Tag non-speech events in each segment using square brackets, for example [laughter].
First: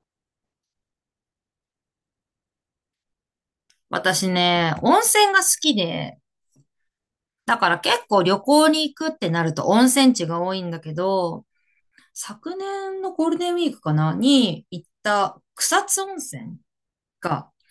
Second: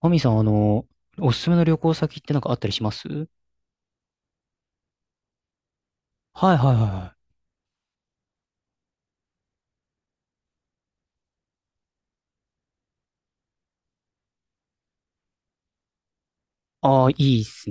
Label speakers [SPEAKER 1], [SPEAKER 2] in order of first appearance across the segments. [SPEAKER 1] マミさん、おすすめの旅行先ってなんかあったりします？
[SPEAKER 2] 私ね、温泉が好きで、
[SPEAKER 1] はいはいはいはい。
[SPEAKER 2] だから結構旅行に行くってなると温泉地が多いんだけど、昨年のゴールデンウィークかなに行った草津温泉
[SPEAKER 1] ああー、いいっ
[SPEAKER 2] が、
[SPEAKER 1] す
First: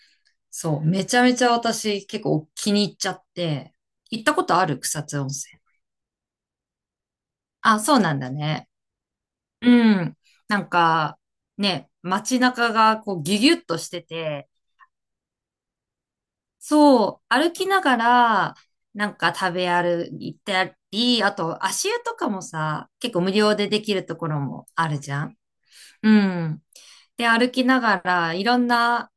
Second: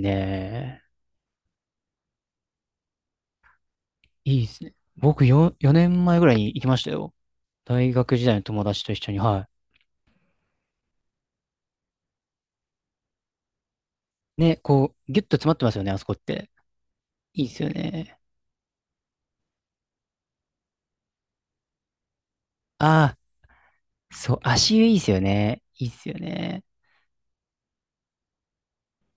[SPEAKER 2] そう、
[SPEAKER 1] ね。
[SPEAKER 2] めちゃめちゃ私結構気に入っちゃって、行った
[SPEAKER 1] い
[SPEAKER 2] こ
[SPEAKER 1] いっ
[SPEAKER 2] と
[SPEAKER 1] す
[SPEAKER 2] あ
[SPEAKER 1] ね。
[SPEAKER 2] る草津
[SPEAKER 1] 僕
[SPEAKER 2] 温泉。
[SPEAKER 1] 4年前ぐらいに行きましたよ。
[SPEAKER 2] あ、
[SPEAKER 1] 大
[SPEAKER 2] そうな
[SPEAKER 1] 学
[SPEAKER 2] ん
[SPEAKER 1] 時
[SPEAKER 2] だ
[SPEAKER 1] 代の友
[SPEAKER 2] ね。
[SPEAKER 1] 達と一緒に、は
[SPEAKER 2] うん。なんか、ね、街中がこうギュギュッとして
[SPEAKER 1] い。
[SPEAKER 2] て、
[SPEAKER 1] ね、こう、ギュッと詰まってますよね、あそこって。
[SPEAKER 2] そう、
[SPEAKER 1] いいっ
[SPEAKER 2] 歩
[SPEAKER 1] す
[SPEAKER 2] き
[SPEAKER 1] よ
[SPEAKER 2] なが
[SPEAKER 1] ね。
[SPEAKER 2] ら、なんか食べ歩いたり、あと足湯とかもさ、結
[SPEAKER 1] あ
[SPEAKER 2] 構無料でできる
[SPEAKER 1] あ、
[SPEAKER 2] とこ
[SPEAKER 1] そう、
[SPEAKER 2] ろも
[SPEAKER 1] 足湯
[SPEAKER 2] あ
[SPEAKER 1] いい
[SPEAKER 2] る
[SPEAKER 1] っす
[SPEAKER 2] じ
[SPEAKER 1] よ
[SPEAKER 2] ゃん。
[SPEAKER 1] ね。いいっす
[SPEAKER 2] う
[SPEAKER 1] よ
[SPEAKER 2] ん。
[SPEAKER 1] ね。
[SPEAKER 2] で、歩きながら、いろんな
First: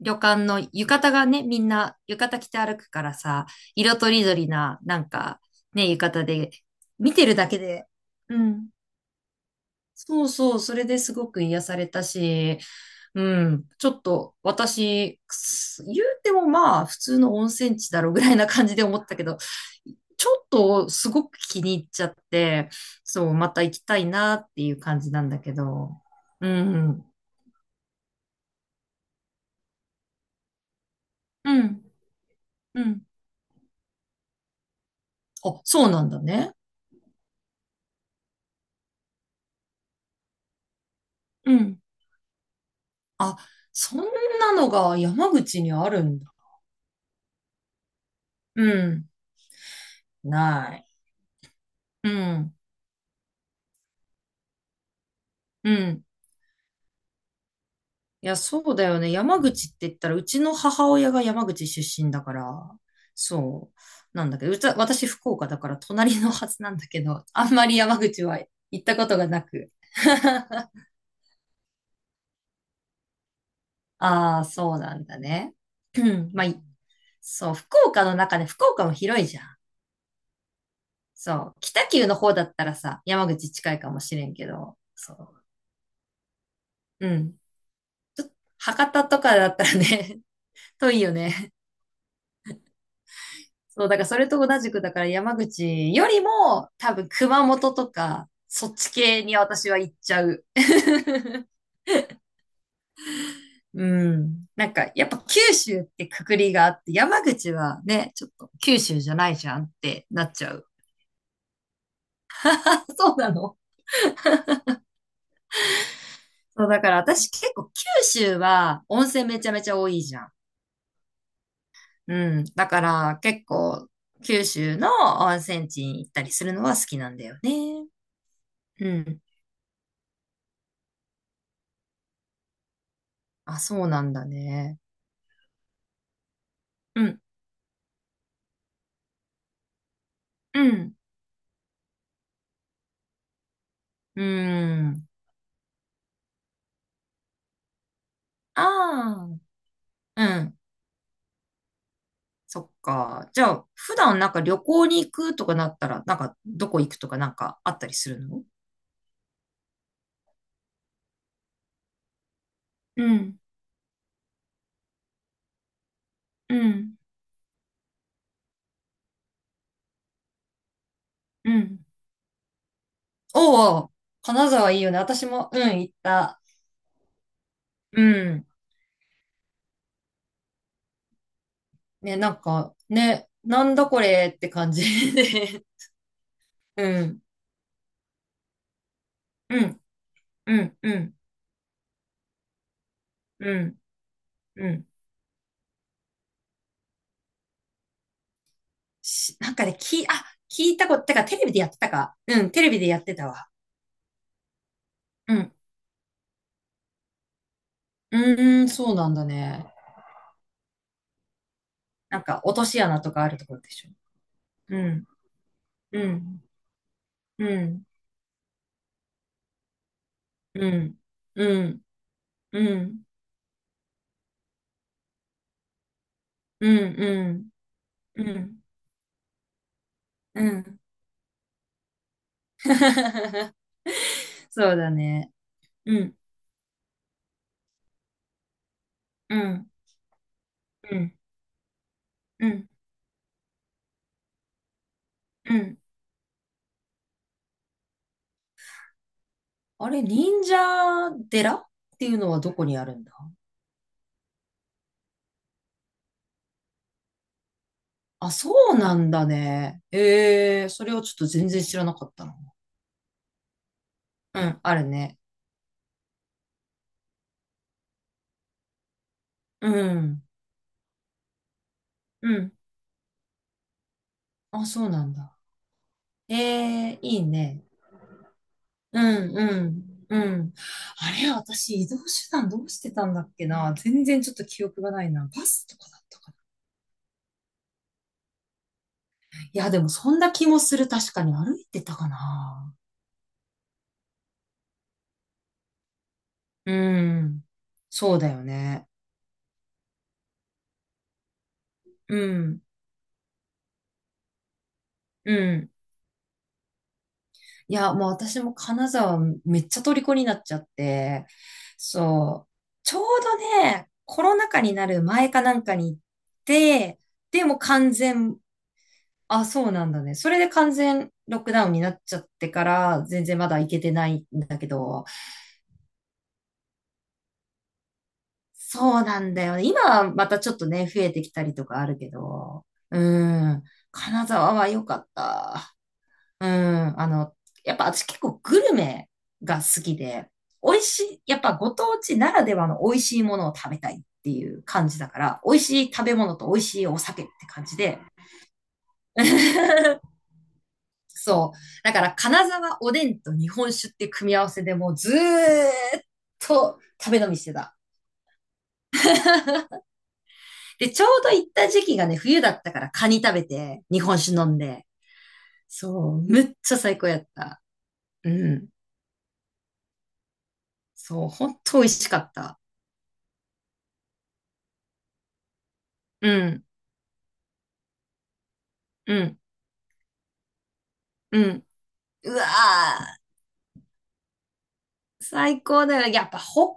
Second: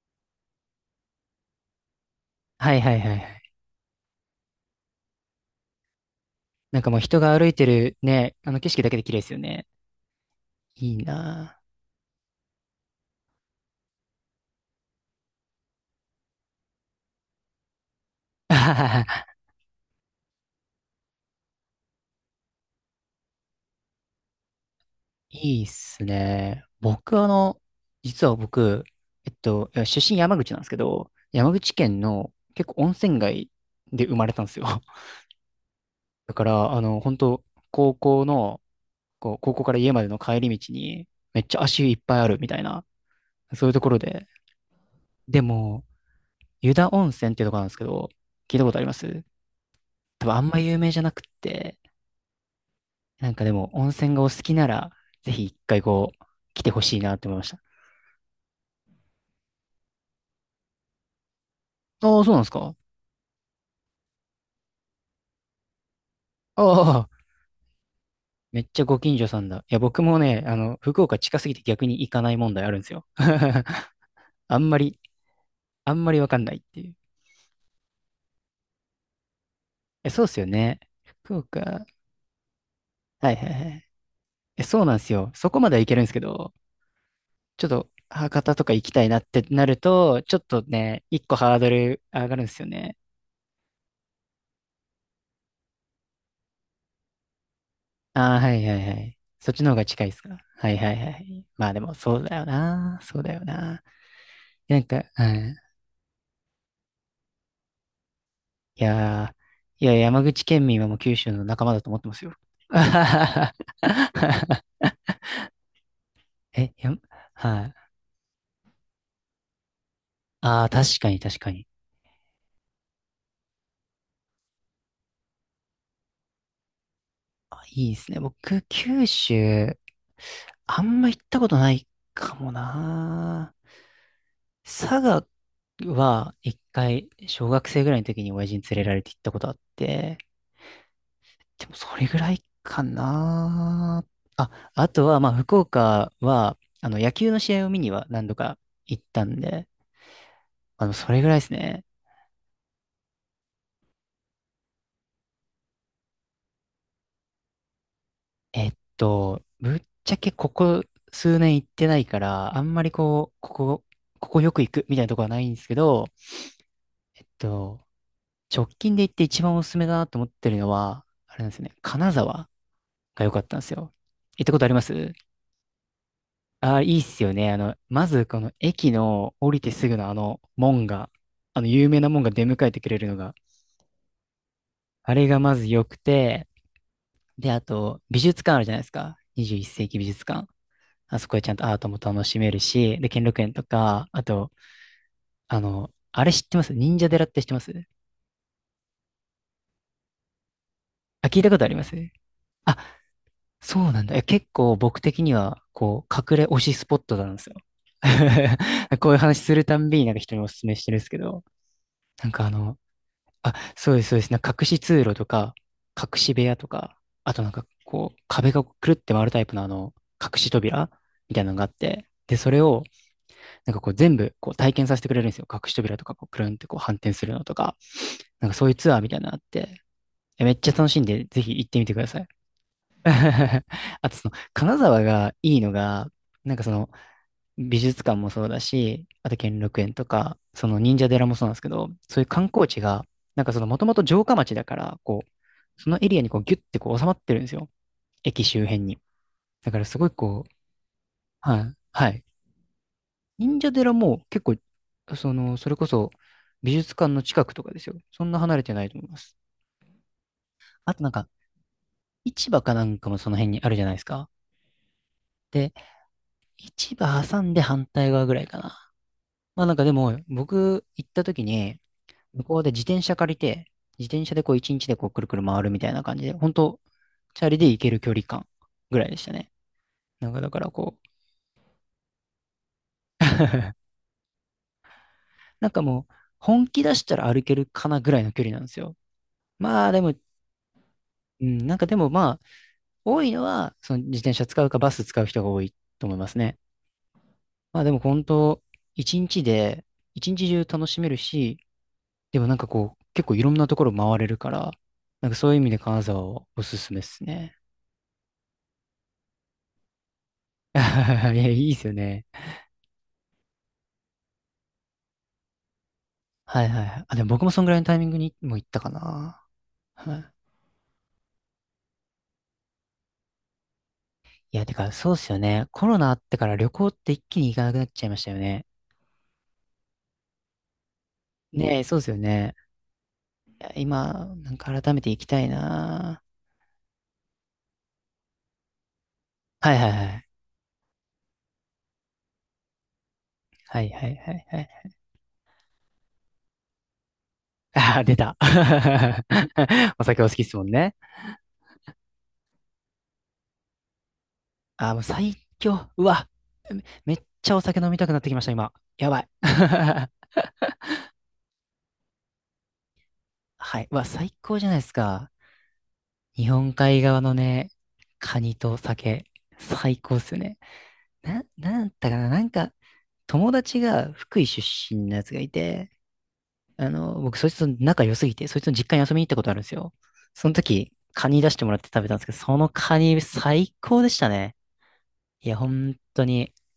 [SPEAKER 2] 旅館の浴衣がね、みんな浴衣着て
[SPEAKER 1] は
[SPEAKER 2] 歩
[SPEAKER 1] い
[SPEAKER 2] く
[SPEAKER 1] はい
[SPEAKER 2] か
[SPEAKER 1] は
[SPEAKER 2] ら
[SPEAKER 1] いは
[SPEAKER 2] さ、
[SPEAKER 1] い。
[SPEAKER 2] 色とりどりな、ね、浴衣で、
[SPEAKER 1] なんかもう
[SPEAKER 2] 見
[SPEAKER 1] 人
[SPEAKER 2] てる
[SPEAKER 1] が
[SPEAKER 2] だ
[SPEAKER 1] 歩い
[SPEAKER 2] け
[SPEAKER 1] て
[SPEAKER 2] で、
[SPEAKER 1] るね、
[SPEAKER 2] う
[SPEAKER 1] あの
[SPEAKER 2] ん。
[SPEAKER 1] 景色だけで綺麗ですよね。
[SPEAKER 2] そうそう、それ
[SPEAKER 1] いい
[SPEAKER 2] ですごく
[SPEAKER 1] な
[SPEAKER 2] 癒されたし、うん。ちょっと、私、くす言うてもまあ、普通の温泉地だろうぐらいな感じで思っ
[SPEAKER 1] あ。
[SPEAKER 2] たけ
[SPEAKER 1] [laughs]
[SPEAKER 2] ど、ちょっとすごく気に入っちゃって、そう、また行きたいなっていう感じなんだけ
[SPEAKER 1] いいっ
[SPEAKER 2] ど。
[SPEAKER 1] す
[SPEAKER 2] う
[SPEAKER 1] ね。
[SPEAKER 2] ん。
[SPEAKER 1] 僕、あの、実は僕、いや出身山口なんですけど、山
[SPEAKER 2] う
[SPEAKER 1] 口
[SPEAKER 2] ん。
[SPEAKER 1] 県の結
[SPEAKER 2] う
[SPEAKER 1] 構温
[SPEAKER 2] ん。
[SPEAKER 1] 泉街で生まれたんですよ。[laughs]
[SPEAKER 2] あ、そうなんだ
[SPEAKER 1] だか
[SPEAKER 2] ね。
[SPEAKER 1] ら、本当高校の、こう、高校から家までの帰り道に、めっ
[SPEAKER 2] う
[SPEAKER 1] ちゃ
[SPEAKER 2] ん。
[SPEAKER 1] 足湯いっぱいあるみたいな、
[SPEAKER 2] あ、
[SPEAKER 1] そういうとこ
[SPEAKER 2] そ
[SPEAKER 1] ろ
[SPEAKER 2] ん
[SPEAKER 1] で。
[SPEAKER 2] なのが山
[SPEAKER 1] で
[SPEAKER 2] 口に
[SPEAKER 1] も、
[SPEAKER 2] あるんだ。
[SPEAKER 1] 湯田温泉っていうところなんですけど、聞い
[SPEAKER 2] う
[SPEAKER 1] たことありま
[SPEAKER 2] ん。
[SPEAKER 1] す？多分あんま
[SPEAKER 2] な
[SPEAKER 1] 有名じゃ
[SPEAKER 2] い。
[SPEAKER 1] なくって、
[SPEAKER 2] うん。
[SPEAKER 1] なんかでも、温泉がお好きなら、ぜひ一
[SPEAKER 2] う
[SPEAKER 1] 回
[SPEAKER 2] ん。
[SPEAKER 1] こう、来てほしいなって思いました。
[SPEAKER 2] いや、そうだよね。山口って言ったら、うちの母親が山口出身
[SPEAKER 1] あ
[SPEAKER 2] だ
[SPEAKER 1] あ、そ
[SPEAKER 2] か
[SPEAKER 1] うなんです
[SPEAKER 2] ら、
[SPEAKER 1] か。
[SPEAKER 2] そう。なんだけど、うちは私福岡だから隣のはずなんだけ
[SPEAKER 1] ああ、
[SPEAKER 2] ど、[laughs] あんまり山口は
[SPEAKER 1] めっち
[SPEAKER 2] 行っ
[SPEAKER 1] ゃ
[SPEAKER 2] た
[SPEAKER 1] ご
[SPEAKER 2] こ
[SPEAKER 1] 近
[SPEAKER 2] と
[SPEAKER 1] 所
[SPEAKER 2] が
[SPEAKER 1] さ
[SPEAKER 2] な
[SPEAKER 1] んだ。
[SPEAKER 2] く。
[SPEAKER 1] いや、僕もね、
[SPEAKER 2] [laughs]
[SPEAKER 1] 福岡近すぎて逆に行かない問題あるんですよ。[laughs]
[SPEAKER 2] ああ、
[SPEAKER 1] あん
[SPEAKER 2] そ
[SPEAKER 1] ま
[SPEAKER 2] うな
[SPEAKER 1] り、
[SPEAKER 2] んだね。
[SPEAKER 1] あ
[SPEAKER 2] [clears throat] う
[SPEAKER 1] んまりわ
[SPEAKER 2] ん。
[SPEAKER 1] かん
[SPEAKER 2] まあ、
[SPEAKER 1] ないっ
[SPEAKER 2] い
[SPEAKER 1] ていう。
[SPEAKER 2] そう、福岡の中で、福岡も広いじゃん。
[SPEAKER 1] え、そうっすよね。福
[SPEAKER 2] そう。
[SPEAKER 1] 岡。は
[SPEAKER 2] 北
[SPEAKER 1] い
[SPEAKER 2] 九の方だったらさ、山
[SPEAKER 1] はいは
[SPEAKER 2] 口近い
[SPEAKER 1] い。
[SPEAKER 2] かもしれんけ
[SPEAKER 1] え、
[SPEAKER 2] ど、
[SPEAKER 1] そうなんですよ。
[SPEAKER 2] そ
[SPEAKER 1] そこまでは行けるんですけど、
[SPEAKER 2] う。うん。
[SPEAKER 1] ちょっと博多とか行
[SPEAKER 2] 博
[SPEAKER 1] きた
[SPEAKER 2] 多
[SPEAKER 1] いな
[SPEAKER 2] と
[SPEAKER 1] っ
[SPEAKER 2] か
[SPEAKER 1] て
[SPEAKER 2] だった
[SPEAKER 1] な
[SPEAKER 2] ら
[SPEAKER 1] る
[SPEAKER 2] ね、
[SPEAKER 1] と、ちょっと
[SPEAKER 2] [laughs] 遠い
[SPEAKER 1] ね、
[SPEAKER 2] よ
[SPEAKER 1] 一個
[SPEAKER 2] ね。
[SPEAKER 1] ハードル上がるんですよね。
[SPEAKER 2] そう、だからそれと同じく、だから山口よりも、多分熊本とか、
[SPEAKER 1] ああ、はい
[SPEAKER 2] そっ
[SPEAKER 1] はい
[SPEAKER 2] ち
[SPEAKER 1] はい。
[SPEAKER 2] 系に
[SPEAKER 1] そっち
[SPEAKER 2] 私
[SPEAKER 1] の方
[SPEAKER 2] は
[SPEAKER 1] が
[SPEAKER 2] 行っ
[SPEAKER 1] 近いで
[SPEAKER 2] ち
[SPEAKER 1] す
[SPEAKER 2] ゃ
[SPEAKER 1] か？
[SPEAKER 2] う。
[SPEAKER 1] はいはいはい。
[SPEAKER 2] [laughs]
[SPEAKER 1] まあでも、そうだよな。そうだよな。
[SPEAKER 2] うん。
[SPEAKER 1] なんか、
[SPEAKER 2] やっぱ
[SPEAKER 1] は
[SPEAKER 2] 九
[SPEAKER 1] い
[SPEAKER 2] 州ってくくりがあって、山口はね、ちょっと九
[SPEAKER 1] い
[SPEAKER 2] 州じゃ
[SPEAKER 1] や
[SPEAKER 2] ないじゃんっ
[SPEAKER 1] いや、
[SPEAKER 2] て
[SPEAKER 1] 山
[SPEAKER 2] なっ
[SPEAKER 1] 口
[SPEAKER 2] ちゃ
[SPEAKER 1] 県
[SPEAKER 2] う。
[SPEAKER 1] 民はもう九州の仲間だと思ってますよ。
[SPEAKER 2] [laughs] あ、そうなの。
[SPEAKER 1] [laughs]
[SPEAKER 2] そう、
[SPEAKER 1] え、
[SPEAKER 2] だか
[SPEAKER 1] や
[SPEAKER 2] ら
[SPEAKER 1] ん、
[SPEAKER 2] 私結
[SPEAKER 1] は
[SPEAKER 2] 構
[SPEAKER 1] い。
[SPEAKER 2] 九州は温泉めちゃめちゃ多いじゃん。
[SPEAKER 1] ああ、確かに確かに。
[SPEAKER 2] うん。だから結構九州の温泉地に行ったりするのは好きなんだよね。
[SPEAKER 1] あ、いいですね。僕、
[SPEAKER 2] う
[SPEAKER 1] 九
[SPEAKER 2] ん。
[SPEAKER 1] 州、あんま行ったことないかもな。
[SPEAKER 2] あ、そうなんだね。
[SPEAKER 1] 佐賀は一
[SPEAKER 2] う
[SPEAKER 1] 回、
[SPEAKER 2] ん。
[SPEAKER 1] 小学生ぐらいの時に親父に連れられて行ったことあって、
[SPEAKER 2] うん。
[SPEAKER 1] でもそれぐらいかな。
[SPEAKER 2] うー
[SPEAKER 1] あ、あと
[SPEAKER 2] ん。
[SPEAKER 1] は、まあ、福岡は、野球の試合を見には何度か行った
[SPEAKER 2] あ
[SPEAKER 1] んで、
[SPEAKER 2] あ、うん。
[SPEAKER 1] それぐらいですね。
[SPEAKER 2] そっか。じゃあ、普段なんか旅行に行くとかなったら、なんかどこ行くとかなんかあったりするの？
[SPEAKER 1] ぶっちゃけここ数年行ってないから、あんまり
[SPEAKER 2] う
[SPEAKER 1] こう、
[SPEAKER 2] ん、
[SPEAKER 1] ここよく行くみたいなとこはないんですけど、
[SPEAKER 2] うん、
[SPEAKER 1] えっと、直近で行って一番おすすめだなと思ってるのは、あれなん
[SPEAKER 2] う
[SPEAKER 1] ですよね、
[SPEAKER 2] ん。
[SPEAKER 1] 金沢が良かったんです
[SPEAKER 2] おお、
[SPEAKER 1] よ。行っ
[SPEAKER 2] 金
[SPEAKER 1] たことあ
[SPEAKER 2] 沢
[SPEAKER 1] り
[SPEAKER 2] い
[SPEAKER 1] ま
[SPEAKER 2] いよね。
[SPEAKER 1] す？
[SPEAKER 2] 私も、うん、行った。
[SPEAKER 1] ああー、いいっすよね。
[SPEAKER 2] う
[SPEAKER 1] まずこ
[SPEAKER 2] ん、
[SPEAKER 1] の駅の降りてすぐのあの門が、あの有名な
[SPEAKER 2] ね、
[SPEAKER 1] 門が出迎えてくれるの
[SPEAKER 2] ね、
[SPEAKER 1] が、
[SPEAKER 2] なんだこれって感じ
[SPEAKER 1] あれがま
[SPEAKER 2] で。
[SPEAKER 1] ず良くて、
[SPEAKER 2] [laughs] うん、
[SPEAKER 1] で、あと、美術館あるじゃないですか。
[SPEAKER 2] う
[SPEAKER 1] 21
[SPEAKER 2] ん、
[SPEAKER 1] 世紀美術館。
[SPEAKER 2] うん、うん、
[SPEAKER 1] あそこでちゃんとアートも楽しめるし、で、兼六園
[SPEAKER 2] う
[SPEAKER 1] と
[SPEAKER 2] ん、
[SPEAKER 1] か、あと、
[SPEAKER 2] うん、
[SPEAKER 1] あの、あれ知ってます忍者寺って知ってます？
[SPEAKER 2] し、なんかね、き、あ、聞いたこと、てか
[SPEAKER 1] あ、
[SPEAKER 2] テ
[SPEAKER 1] 聞い
[SPEAKER 2] レ
[SPEAKER 1] た
[SPEAKER 2] ビ
[SPEAKER 1] こ
[SPEAKER 2] で
[SPEAKER 1] とあ
[SPEAKER 2] やっ
[SPEAKER 1] り
[SPEAKER 2] て
[SPEAKER 1] ま
[SPEAKER 2] た
[SPEAKER 1] す？
[SPEAKER 2] か。うん、テレ
[SPEAKER 1] あ、
[SPEAKER 2] ビでやってたわ。
[SPEAKER 1] そうなんだ。いや結構僕的に
[SPEAKER 2] うん。
[SPEAKER 1] は、こう、隠れ推しスポットなんですよ。
[SPEAKER 2] うーん、そう
[SPEAKER 1] [laughs]
[SPEAKER 2] な
[SPEAKER 1] こう
[SPEAKER 2] ん
[SPEAKER 1] いう
[SPEAKER 2] だ
[SPEAKER 1] 話する
[SPEAKER 2] ね。
[SPEAKER 1] たんびになんか人にお勧めしてるんですけど、
[SPEAKER 2] なん
[SPEAKER 1] なん
[SPEAKER 2] か、
[SPEAKER 1] か
[SPEAKER 2] 落とし穴とかあると
[SPEAKER 1] あ、
[SPEAKER 2] ころでしょ。
[SPEAKER 1] そうです、そうです。なんか隠
[SPEAKER 2] う
[SPEAKER 1] し通
[SPEAKER 2] ん、
[SPEAKER 1] 路とか、
[SPEAKER 2] う
[SPEAKER 1] 隠し部
[SPEAKER 2] ん、
[SPEAKER 1] 屋とか、あとなん
[SPEAKER 2] う
[SPEAKER 1] か
[SPEAKER 2] ん、
[SPEAKER 1] こう、壁がくるって回るタイプの隠し
[SPEAKER 2] う
[SPEAKER 1] 扉
[SPEAKER 2] ん、
[SPEAKER 1] みたいなの
[SPEAKER 2] う
[SPEAKER 1] があっ
[SPEAKER 2] ん、
[SPEAKER 1] て、で、それ
[SPEAKER 2] うん、う
[SPEAKER 1] を
[SPEAKER 2] ん、
[SPEAKER 1] なんかこう全部こう体験させてくれるんですよ。隠し扉とかこうくるんって
[SPEAKER 2] う
[SPEAKER 1] こう反転するの
[SPEAKER 2] ん、
[SPEAKER 1] とか、
[SPEAKER 2] う
[SPEAKER 1] なんか
[SPEAKER 2] ん、
[SPEAKER 1] そういうツアーみたいなのあって、
[SPEAKER 2] う
[SPEAKER 1] めっちゃ
[SPEAKER 2] ん。
[SPEAKER 1] 楽しいんで、ぜひ行ってみてください。
[SPEAKER 2] [laughs]
[SPEAKER 1] [laughs] あとその、
[SPEAKER 2] そう
[SPEAKER 1] 金
[SPEAKER 2] だ
[SPEAKER 1] 沢
[SPEAKER 2] ね。
[SPEAKER 1] がいいの
[SPEAKER 2] う
[SPEAKER 1] が、
[SPEAKER 2] ん、
[SPEAKER 1] なんかその美術館もそうだし、あと
[SPEAKER 2] う
[SPEAKER 1] 兼
[SPEAKER 2] ん、
[SPEAKER 1] 六園とか、その
[SPEAKER 2] う
[SPEAKER 1] 忍者
[SPEAKER 2] ん、
[SPEAKER 1] 寺もそうなんですけど、そういう観
[SPEAKER 2] う
[SPEAKER 1] 光
[SPEAKER 2] ん、
[SPEAKER 1] 地が、なんかそのもともと城下町だから、こ
[SPEAKER 2] うん。
[SPEAKER 1] う、そのエリアにこうギュッてこう収まってるんですよ。駅周辺に。だから
[SPEAKER 2] あ
[SPEAKER 1] す
[SPEAKER 2] れ、
[SPEAKER 1] ごい
[SPEAKER 2] 忍
[SPEAKER 1] こう、
[SPEAKER 2] 者寺
[SPEAKER 1] は
[SPEAKER 2] っ
[SPEAKER 1] い、
[SPEAKER 2] て
[SPEAKER 1] は
[SPEAKER 2] いう
[SPEAKER 1] い。
[SPEAKER 2] のはどこにあるんだ？
[SPEAKER 1] 忍者寺も結構、それこそ美術館の近くとかですよ。そん
[SPEAKER 2] あ、
[SPEAKER 1] な
[SPEAKER 2] そ
[SPEAKER 1] 離れて
[SPEAKER 2] う
[SPEAKER 1] ない
[SPEAKER 2] な
[SPEAKER 1] と思
[SPEAKER 2] ん
[SPEAKER 1] いま
[SPEAKER 2] だ
[SPEAKER 1] す。
[SPEAKER 2] ね。ええ、そ
[SPEAKER 1] あ
[SPEAKER 2] れを
[SPEAKER 1] となん
[SPEAKER 2] ちょっと
[SPEAKER 1] か、
[SPEAKER 2] 全然知らなかったな。
[SPEAKER 1] 市場かなんかもその辺にあるじゃないですか。
[SPEAKER 2] うん、あるね。
[SPEAKER 1] で、市場挟んで反対側ぐらいかな。まあ
[SPEAKER 2] う
[SPEAKER 1] なんかでも、
[SPEAKER 2] ん、
[SPEAKER 1] 僕行った時に、
[SPEAKER 2] う
[SPEAKER 1] 向
[SPEAKER 2] ん。
[SPEAKER 1] こうで自転車借りて、自転車でこう
[SPEAKER 2] あ、
[SPEAKER 1] 一
[SPEAKER 2] そ
[SPEAKER 1] 日
[SPEAKER 2] う
[SPEAKER 1] で
[SPEAKER 2] な
[SPEAKER 1] こう
[SPEAKER 2] ん
[SPEAKER 1] くるく
[SPEAKER 2] だ。
[SPEAKER 1] る回るみたいな感じで、
[SPEAKER 2] え
[SPEAKER 1] 本当
[SPEAKER 2] え、いい
[SPEAKER 1] チャリ
[SPEAKER 2] ね。
[SPEAKER 1] で行ける距離感ぐ
[SPEAKER 2] う
[SPEAKER 1] らいでした
[SPEAKER 2] んう
[SPEAKER 1] ね。
[SPEAKER 2] ん。う
[SPEAKER 1] なんかだ
[SPEAKER 2] ん。
[SPEAKER 1] からこ
[SPEAKER 2] あれ、私移動手段どうしてたんだっけな。
[SPEAKER 1] う [laughs]
[SPEAKER 2] 全然ちょっと記憶がないな。バス
[SPEAKER 1] なん
[SPEAKER 2] と
[SPEAKER 1] か
[SPEAKER 2] かだっ
[SPEAKER 1] もう、
[SPEAKER 2] たか
[SPEAKER 1] 本気出したら歩けるかなぐらいの距離なんですよ。
[SPEAKER 2] な。いや、で
[SPEAKER 1] ま
[SPEAKER 2] も
[SPEAKER 1] あで
[SPEAKER 2] そ
[SPEAKER 1] も、
[SPEAKER 2] んな気もする。確かに
[SPEAKER 1] う
[SPEAKER 2] 歩
[SPEAKER 1] ん、
[SPEAKER 2] い
[SPEAKER 1] なん
[SPEAKER 2] て
[SPEAKER 1] かで
[SPEAKER 2] たか
[SPEAKER 1] も
[SPEAKER 2] な。
[SPEAKER 1] 多いのは、その自転車使うかバス使う人が多いと思いますね。
[SPEAKER 2] うん。
[SPEAKER 1] まあでも
[SPEAKER 2] そう
[SPEAKER 1] 本
[SPEAKER 2] だよ
[SPEAKER 1] 当、
[SPEAKER 2] ね。
[SPEAKER 1] 一日で、一日中楽しめるし、
[SPEAKER 2] う
[SPEAKER 1] でもなん
[SPEAKER 2] ん。
[SPEAKER 1] かこう、結構いろんなところ回れるから、なん
[SPEAKER 2] う
[SPEAKER 1] かそういう意味
[SPEAKER 2] ん。
[SPEAKER 1] で金沢はおすすめですね。
[SPEAKER 2] いや、もう私も金沢めっちゃ虜になっちゃっ
[SPEAKER 1] [laughs] い
[SPEAKER 2] て。
[SPEAKER 1] や、いいですよね。
[SPEAKER 2] そう。ちょうどね、コロナ禍になる前かなんかに行っ
[SPEAKER 1] はいはいは
[SPEAKER 2] て、
[SPEAKER 1] い。あ、でも僕
[SPEAKER 2] で
[SPEAKER 1] も
[SPEAKER 2] もう
[SPEAKER 1] そんぐらいの
[SPEAKER 2] 完
[SPEAKER 1] タイミングに
[SPEAKER 2] 全、
[SPEAKER 1] も行ったかな。
[SPEAKER 2] あ、そうなんだね。
[SPEAKER 1] は
[SPEAKER 2] そ
[SPEAKER 1] い。
[SPEAKER 2] れで完全ロックダウンになっちゃってから、全然まだ行けてないん
[SPEAKER 1] い
[SPEAKER 2] だ
[SPEAKER 1] や、
[SPEAKER 2] け
[SPEAKER 1] てか、
[SPEAKER 2] ど、
[SPEAKER 1] そうっすよね。コロナあってから旅行って一気に行かなくなっちゃいましたよね。
[SPEAKER 2] そうなんだよね。今はまたちょっとね、増えてきたりと
[SPEAKER 1] ね
[SPEAKER 2] か
[SPEAKER 1] え、
[SPEAKER 2] あ
[SPEAKER 1] そ
[SPEAKER 2] る
[SPEAKER 1] うっす
[SPEAKER 2] け
[SPEAKER 1] よね。
[SPEAKER 2] ど、う
[SPEAKER 1] い
[SPEAKER 2] ん、
[SPEAKER 1] や今、
[SPEAKER 2] 金
[SPEAKER 1] な
[SPEAKER 2] 沢
[SPEAKER 1] ん
[SPEAKER 2] は
[SPEAKER 1] か
[SPEAKER 2] 良
[SPEAKER 1] 改
[SPEAKER 2] か
[SPEAKER 1] め
[SPEAKER 2] っ
[SPEAKER 1] て行きたい
[SPEAKER 2] た。
[SPEAKER 1] な。
[SPEAKER 2] うん、やっぱ私結構グルメが
[SPEAKER 1] はい
[SPEAKER 2] 好
[SPEAKER 1] はい
[SPEAKER 2] き
[SPEAKER 1] はい。
[SPEAKER 2] で、美味しい、やっぱご当地ならではの美味しいものを食べ
[SPEAKER 1] はい
[SPEAKER 2] たいっ
[SPEAKER 1] はい
[SPEAKER 2] て
[SPEAKER 1] はい
[SPEAKER 2] い
[SPEAKER 1] は
[SPEAKER 2] う
[SPEAKER 1] い。
[SPEAKER 2] 感じだから、美味しい食べ物と美味しいお酒って感じ
[SPEAKER 1] あ
[SPEAKER 2] で、
[SPEAKER 1] あ、出た。[laughs] お
[SPEAKER 2] [laughs]
[SPEAKER 1] 酒お好きっすもんね。
[SPEAKER 2] そう。だから、金沢おでんと日本酒って組み合わせで
[SPEAKER 1] あ
[SPEAKER 2] も
[SPEAKER 1] あ、
[SPEAKER 2] う
[SPEAKER 1] もう
[SPEAKER 2] ず
[SPEAKER 1] 最強。
[SPEAKER 2] ー
[SPEAKER 1] う
[SPEAKER 2] っ
[SPEAKER 1] わ。
[SPEAKER 2] と食
[SPEAKER 1] めっ
[SPEAKER 2] べ飲みし
[SPEAKER 1] ち
[SPEAKER 2] て
[SPEAKER 1] ゃお
[SPEAKER 2] た。
[SPEAKER 1] 酒飲みたくなってきました、今。やばい。
[SPEAKER 2] [laughs]
[SPEAKER 1] [laughs]
[SPEAKER 2] で、ちょうど行った時期がね、冬だったからカニ食べ
[SPEAKER 1] は
[SPEAKER 2] て、
[SPEAKER 1] い。う
[SPEAKER 2] 日
[SPEAKER 1] わ、
[SPEAKER 2] 本
[SPEAKER 1] 最
[SPEAKER 2] 酒飲ん
[SPEAKER 1] 高じゃないで
[SPEAKER 2] で。
[SPEAKER 1] すか。
[SPEAKER 2] そう、む
[SPEAKER 1] 日
[SPEAKER 2] っ
[SPEAKER 1] 本
[SPEAKER 2] ちゃ最
[SPEAKER 1] 海
[SPEAKER 2] 高や
[SPEAKER 1] 側
[SPEAKER 2] っ
[SPEAKER 1] の
[SPEAKER 2] た。
[SPEAKER 1] ね、
[SPEAKER 2] う
[SPEAKER 1] カニ
[SPEAKER 2] ん。
[SPEAKER 1] と酒、最高っすよね。
[SPEAKER 2] そう、
[SPEAKER 1] な、
[SPEAKER 2] ほん
[SPEAKER 1] な
[SPEAKER 2] と美
[SPEAKER 1] んだ
[SPEAKER 2] 味
[SPEAKER 1] っ
[SPEAKER 2] し
[SPEAKER 1] たか
[SPEAKER 2] か
[SPEAKER 1] な、
[SPEAKER 2] っ
[SPEAKER 1] なん
[SPEAKER 2] た。
[SPEAKER 1] か、友達が福井出身のやつがいて、
[SPEAKER 2] うん、
[SPEAKER 1] 僕、そいつと仲良すぎて、そいつの実家に遊
[SPEAKER 2] う
[SPEAKER 1] びに行った
[SPEAKER 2] ん、
[SPEAKER 1] ことあるんですよ。その時、カ
[SPEAKER 2] う
[SPEAKER 1] ニ出して
[SPEAKER 2] ん。
[SPEAKER 1] もらって食べたんですけ
[SPEAKER 2] う
[SPEAKER 1] ど、
[SPEAKER 2] わ
[SPEAKER 1] そのカニ
[SPEAKER 2] ー、
[SPEAKER 1] 最高でしたね。いや、
[SPEAKER 2] 最高
[SPEAKER 1] 本
[SPEAKER 2] だよ。や
[SPEAKER 1] 当
[SPEAKER 2] っぱ
[SPEAKER 1] に。
[SPEAKER 2] 北陸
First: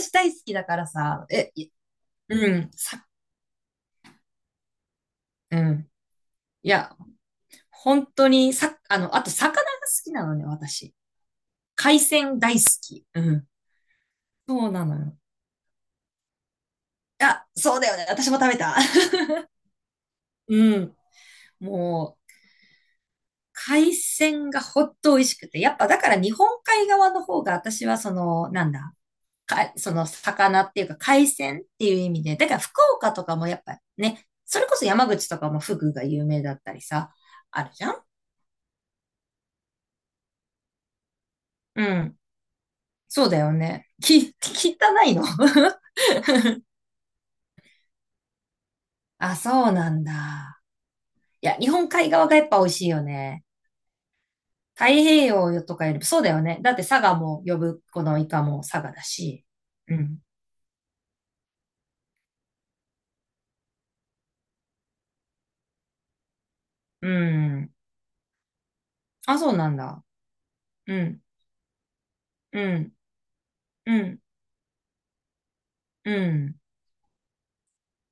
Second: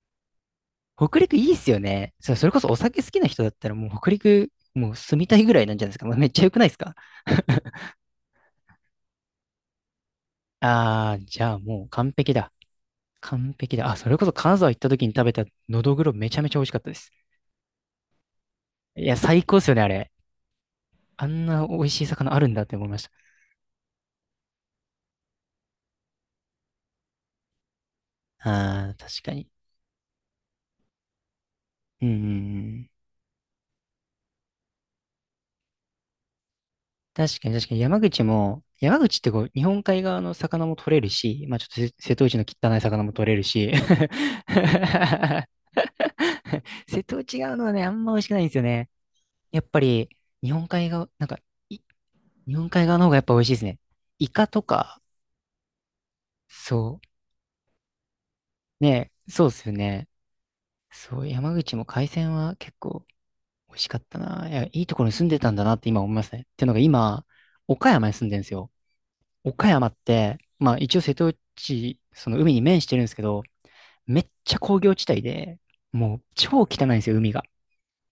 [SPEAKER 2] 私大好きだから
[SPEAKER 1] 北
[SPEAKER 2] さ。
[SPEAKER 1] 陸い
[SPEAKER 2] え、
[SPEAKER 1] いっ
[SPEAKER 2] い、
[SPEAKER 1] すよね。そそ
[SPEAKER 2] う
[SPEAKER 1] れこそ
[SPEAKER 2] ん、
[SPEAKER 1] お酒
[SPEAKER 2] さ、
[SPEAKER 1] 好きな人だったらもう北陸、もう住みたいぐ
[SPEAKER 2] う
[SPEAKER 1] らいなんじゃな
[SPEAKER 2] ん。
[SPEAKER 1] いですか。まあめっちゃ良くない
[SPEAKER 2] い
[SPEAKER 1] ですか？
[SPEAKER 2] や、本当に、さ、あと魚が好きなのね、
[SPEAKER 1] [laughs]
[SPEAKER 2] 私。
[SPEAKER 1] ああ、じゃあもう
[SPEAKER 2] 海
[SPEAKER 1] 完璧
[SPEAKER 2] 鮮
[SPEAKER 1] だ。
[SPEAKER 2] 大好き。うん。
[SPEAKER 1] 完璧だ。あ、それこそ金
[SPEAKER 2] そ
[SPEAKER 1] 沢
[SPEAKER 2] う
[SPEAKER 1] 行っ
[SPEAKER 2] な
[SPEAKER 1] た
[SPEAKER 2] の
[SPEAKER 1] 時に
[SPEAKER 2] よ。
[SPEAKER 1] 食べたのどぐろめちゃめちゃ美味しかったです。
[SPEAKER 2] あ、そうだよね。私も食べた。
[SPEAKER 1] いや、最高っすよね、あれ。
[SPEAKER 2] [laughs] うん。
[SPEAKER 1] あんな美味しい
[SPEAKER 2] もう、
[SPEAKER 1] 魚あるんだって思いました。
[SPEAKER 2] 海鮮がほっと美味しくて。やっぱだから日本海側の方が私はその、なん
[SPEAKER 1] ああ、
[SPEAKER 2] だ、
[SPEAKER 1] 確かに。
[SPEAKER 2] か、その魚っていうか海鮮っていう
[SPEAKER 1] うん
[SPEAKER 2] 意
[SPEAKER 1] う
[SPEAKER 2] 味
[SPEAKER 1] ん
[SPEAKER 2] で。だから
[SPEAKER 1] う
[SPEAKER 2] 福
[SPEAKER 1] ん。
[SPEAKER 2] 岡とかもやっぱね、それこそ山口とかもフグが有名だったりさ、
[SPEAKER 1] 確かに
[SPEAKER 2] あ
[SPEAKER 1] 確
[SPEAKER 2] る
[SPEAKER 1] かに
[SPEAKER 2] じゃん。
[SPEAKER 1] 山口ってこう、日本海側の魚も取れるし、まあちょっと
[SPEAKER 2] う
[SPEAKER 1] 瀬
[SPEAKER 2] ん。
[SPEAKER 1] 戸内の汚い魚も
[SPEAKER 2] そう
[SPEAKER 1] 取れ
[SPEAKER 2] だ
[SPEAKER 1] る
[SPEAKER 2] よ
[SPEAKER 1] し、
[SPEAKER 2] ね。き、[laughs]
[SPEAKER 1] [laughs]
[SPEAKER 2] 汚いの。
[SPEAKER 1] [laughs] 瀬戸内側のはね、あんま美味しくないんですよね。
[SPEAKER 2] [laughs] あ、
[SPEAKER 1] やっ
[SPEAKER 2] そう
[SPEAKER 1] ぱ
[SPEAKER 2] なん
[SPEAKER 1] り、日
[SPEAKER 2] だ。
[SPEAKER 1] 本海側、なんか、
[SPEAKER 2] いや、日
[SPEAKER 1] い
[SPEAKER 2] 本海側がやっ
[SPEAKER 1] 日
[SPEAKER 2] ぱ美
[SPEAKER 1] 本
[SPEAKER 2] 味
[SPEAKER 1] 海
[SPEAKER 2] しい
[SPEAKER 1] 側
[SPEAKER 2] よ
[SPEAKER 1] の方がやっぱ美
[SPEAKER 2] ね。
[SPEAKER 1] 味しいですね。イカと
[SPEAKER 2] 太
[SPEAKER 1] か、
[SPEAKER 2] 平洋とかよりそうだよね。だって
[SPEAKER 1] そ
[SPEAKER 2] 佐賀も呼ぶ、このイカも佐
[SPEAKER 1] う。
[SPEAKER 2] 賀だ
[SPEAKER 1] ね、
[SPEAKER 2] し。
[SPEAKER 1] そうですよ
[SPEAKER 2] う
[SPEAKER 1] ね。
[SPEAKER 2] ん。
[SPEAKER 1] そう、山口も海鮮は結構美味しかったな。いや、いいところに住んでたんだなって今思いますね。っていうのが
[SPEAKER 2] う
[SPEAKER 1] 今、
[SPEAKER 2] ん。
[SPEAKER 1] 岡山に住んでるんですよ。
[SPEAKER 2] あ、そう
[SPEAKER 1] 岡
[SPEAKER 2] なん
[SPEAKER 1] 山っ
[SPEAKER 2] だ。
[SPEAKER 1] て、まあ
[SPEAKER 2] う
[SPEAKER 1] 一応瀬
[SPEAKER 2] ん。
[SPEAKER 1] 戸内、その海
[SPEAKER 2] う
[SPEAKER 1] に面し
[SPEAKER 2] ん。
[SPEAKER 1] てるんですけど、
[SPEAKER 2] う
[SPEAKER 1] め
[SPEAKER 2] ん。
[SPEAKER 1] っちゃ工業地帯で、
[SPEAKER 2] う
[SPEAKER 1] もう
[SPEAKER 2] ん。
[SPEAKER 1] 超汚いんですよ、海が。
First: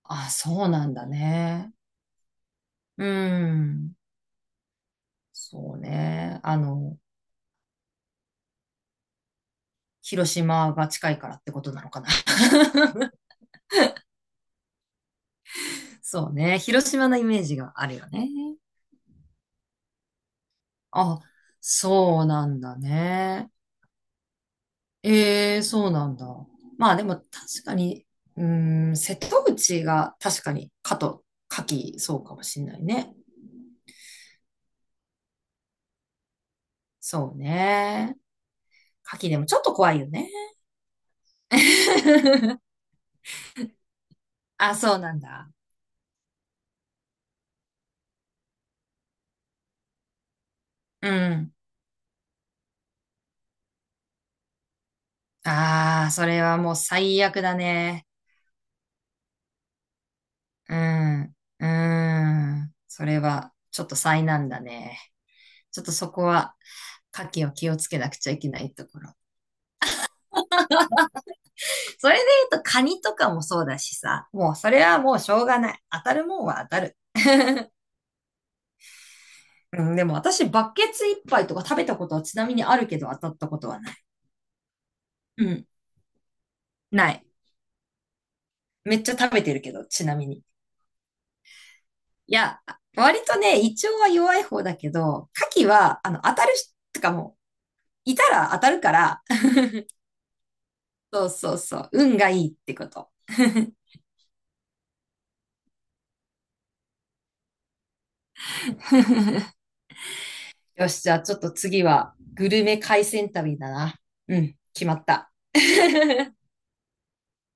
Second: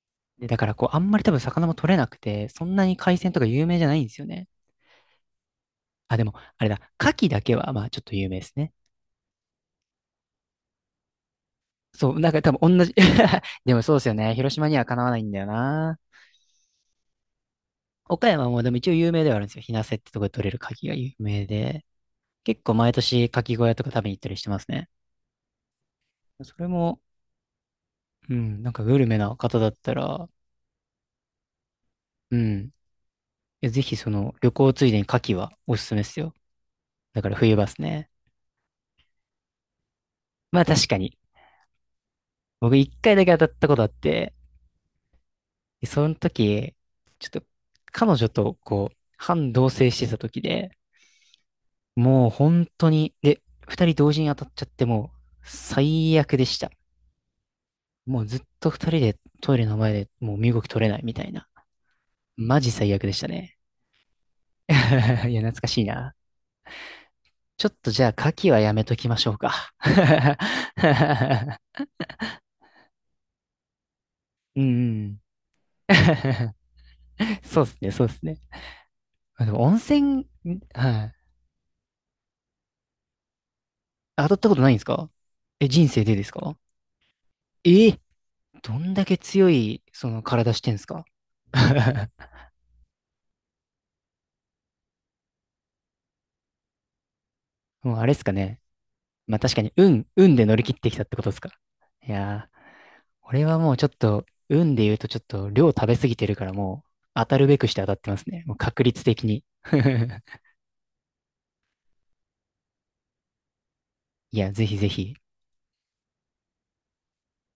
[SPEAKER 2] あ、
[SPEAKER 1] で、だか
[SPEAKER 2] そう
[SPEAKER 1] ら
[SPEAKER 2] な
[SPEAKER 1] こ
[SPEAKER 2] ん
[SPEAKER 1] う、あ
[SPEAKER 2] だ
[SPEAKER 1] んまり多分魚
[SPEAKER 2] ね。
[SPEAKER 1] も取れなくて、そんなに
[SPEAKER 2] う
[SPEAKER 1] 海鮮とか有名じゃな
[SPEAKER 2] ん。
[SPEAKER 1] いんですよね。
[SPEAKER 2] そう
[SPEAKER 1] あ、でも、
[SPEAKER 2] ね。
[SPEAKER 1] あれだ、牡蠣だけは、まあ、ちょっと有名ですね。
[SPEAKER 2] 広島が近いからってことなのかな。
[SPEAKER 1] そう、なんか多分同じ
[SPEAKER 2] [laughs]
[SPEAKER 1] [laughs] でもそうですよね。広島にはかなわないんだよな。
[SPEAKER 2] そうね。広島のイメージがあるよ
[SPEAKER 1] 岡
[SPEAKER 2] ね。
[SPEAKER 1] 山もでも一応有名ではあるんですよ。日生ってとこで取れる牡蠣が有
[SPEAKER 2] あ、
[SPEAKER 1] 名で。
[SPEAKER 2] そうなん
[SPEAKER 1] 結構
[SPEAKER 2] だ
[SPEAKER 1] 毎年牡
[SPEAKER 2] ね。
[SPEAKER 1] 蠣小屋とか食べに行ったりしてますね。
[SPEAKER 2] ええ、そうなんだ。
[SPEAKER 1] それ
[SPEAKER 2] まあ
[SPEAKER 1] も、
[SPEAKER 2] でも確かに、
[SPEAKER 1] う
[SPEAKER 2] う
[SPEAKER 1] ん、なんか
[SPEAKER 2] ー
[SPEAKER 1] グ
[SPEAKER 2] ん、
[SPEAKER 1] ル
[SPEAKER 2] 瀬
[SPEAKER 1] メな
[SPEAKER 2] 戸
[SPEAKER 1] 方だっ
[SPEAKER 2] 口
[SPEAKER 1] た
[SPEAKER 2] が
[SPEAKER 1] ら、
[SPEAKER 2] 確かに、かと、かき、そうか
[SPEAKER 1] う
[SPEAKER 2] もしん
[SPEAKER 1] ん、
[SPEAKER 2] ないね。
[SPEAKER 1] ぜひその旅行ついでに牡蠣はおすすめですよ。だか
[SPEAKER 2] そ
[SPEAKER 1] ら
[SPEAKER 2] う
[SPEAKER 1] 冬場ですね。
[SPEAKER 2] ね。かきでもちょっと怖いよね。
[SPEAKER 1] まあ確かに、
[SPEAKER 2] [laughs]
[SPEAKER 1] 僕一回だけ当たったことあって、
[SPEAKER 2] あ、そうなんだ。
[SPEAKER 1] でその時、ちょっと彼女とこう、半同棲してた時で、
[SPEAKER 2] うん。
[SPEAKER 1] もう本当に、で、二人同時に当たっちゃってもう
[SPEAKER 2] ああ、
[SPEAKER 1] 最
[SPEAKER 2] そ
[SPEAKER 1] 悪
[SPEAKER 2] れ
[SPEAKER 1] で
[SPEAKER 2] は
[SPEAKER 1] した。
[SPEAKER 2] もう最悪だね。
[SPEAKER 1] もうずっと二人でトイレの前でもう身動き
[SPEAKER 2] う
[SPEAKER 1] 取れないみたい
[SPEAKER 2] ん。
[SPEAKER 1] な。
[SPEAKER 2] う
[SPEAKER 1] マジ
[SPEAKER 2] ん。
[SPEAKER 1] 最悪
[SPEAKER 2] そ
[SPEAKER 1] で
[SPEAKER 2] れ
[SPEAKER 1] した
[SPEAKER 2] は、
[SPEAKER 1] ね。
[SPEAKER 2] ちょっと災難だね。
[SPEAKER 1] [laughs] いや、懐か
[SPEAKER 2] ち
[SPEAKER 1] し
[SPEAKER 2] ょ
[SPEAKER 1] い
[SPEAKER 2] っとそ
[SPEAKER 1] な。
[SPEAKER 2] こは、牡蠣を
[SPEAKER 1] ちょ
[SPEAKER 2] 気
[SPEAKER 1] っ
[SPEAKER 2] をつ
[SPEAKER 1] と
[SPEAKER 2] け
[SPEAKER 1] じゃあ、
[SPEAKER 2] なく
[SPEAKER 1] 牡
[SPEAKER 2] ちゃいけ
[SPEAKER 1] 蠣は
[SPEAKER 2] な
[SPEAKER 1] や
[SPEAKER 2] い
[SPEAKER 1] め
[SPEAKER 2] と
[SPEAKER 1] と
[SPEAKER 2] こ
[SPEAKER 1] き
[SPEAKER 2] ろ。
[SPEAKER 1] ましょうか。[laughs]
[SPEAKER 2] それで言うと、カニとかもそうだしさ、もう
[SPEAKER 1] うん、
[SPEAKER 2] それはもうしょうがない。
[SPEAKER 1] うん。
[SPEAKER 2] 当たるもん
[SPEAKER 1] [laughs]
[SPEAKER 2] は当たる。
[SPEAKER 1] そうですね、そうですね。あ、でも温
[SPEAKER 2] うん、
[SPEAKER 1] 泉、
[SPEAKER 2] でも私、バケ
[SPEAKER 1] は
[SPEAKER 2] ツ
[SPEAKER 1] い。
[SPEAKER 2] 一杯とか食べたことはちなみにあるけど当たったことはない。
[SPEAKER 1] 当たったことないんですか？
[SPEAKER 2] うん、
[SPEAKER 1] え、人生でですか？
[SPEAKER 2] ない。
[SPEAKER 1] え、どん
[SPEAKER 2] めっ
[SPEAKER 1] だ
[SPEAKER 2] ちゃ
[SPEAKER 1] け
[SPEAKER 2] 食べ
[SPEAKER 1] 強
[SPEAKER 2] てるけ
[SPEAKER 1] い、
[SPEAKER 2] ど、ち
[SPEAKER 1] そ
[SPEAKER 2] な
[SPEAKER 1] の
[SPEAKER 2] みに。
[SPEAKER 1] 体してんすか？ [laughs]
[SPEAKER 2] いや、割とね、胃腸は弱い方だけど、牡蠣は、当たるし、とかもう、
[SPEAKER 1] もうあれっ
[SPEAKER 2] い
[SPEAKER 1] す
[SPEAKER 2] た
[SPEAKER 1] か
[SPEAKER 2] ら当
[SPEAKER 1] ね。
[SPEAKER 2] たるから、
[SPEAKER 1] まあ確かに、運で乗り切ってきたっ
[SPEAKER 2] [laughs]
[SPEAKER 1] てこ
[SPEAKER 2] そう
[SPEAKER 1] とですか？
[SPEAKER 2] そうそう、
[SPEAKER 1] い
[SPEAKER 2] 運がいい
[SPEAKER 1] や
[SPEAKER 2] っ
[SPEAKER 1] ー、
[SPEAKER 2] てこと。
[SPEAKER 1] 俺はもうちょっと、運で言うとちょっと量食べ過ぎてるからもう、当たるべくして当たってますね。もう確率的に。
[SPEAKER 2] [laughs]
[SPEAKER 1] [laughs]
[SPEAKER 2] よし、じゃあちょっと次は、グルメ海鮮旅だな。う
[SPEAKER 1] いや、
[SPEAKER 2] ん、
[SPEAKER 1] ぜひ
[SPEAKER 2] 決
[SPEAKER 1] ぜ
[SPEAKER 2] まっ
[SPEAKER 1] ひ。
[SPEAKER 2] た。[laughs]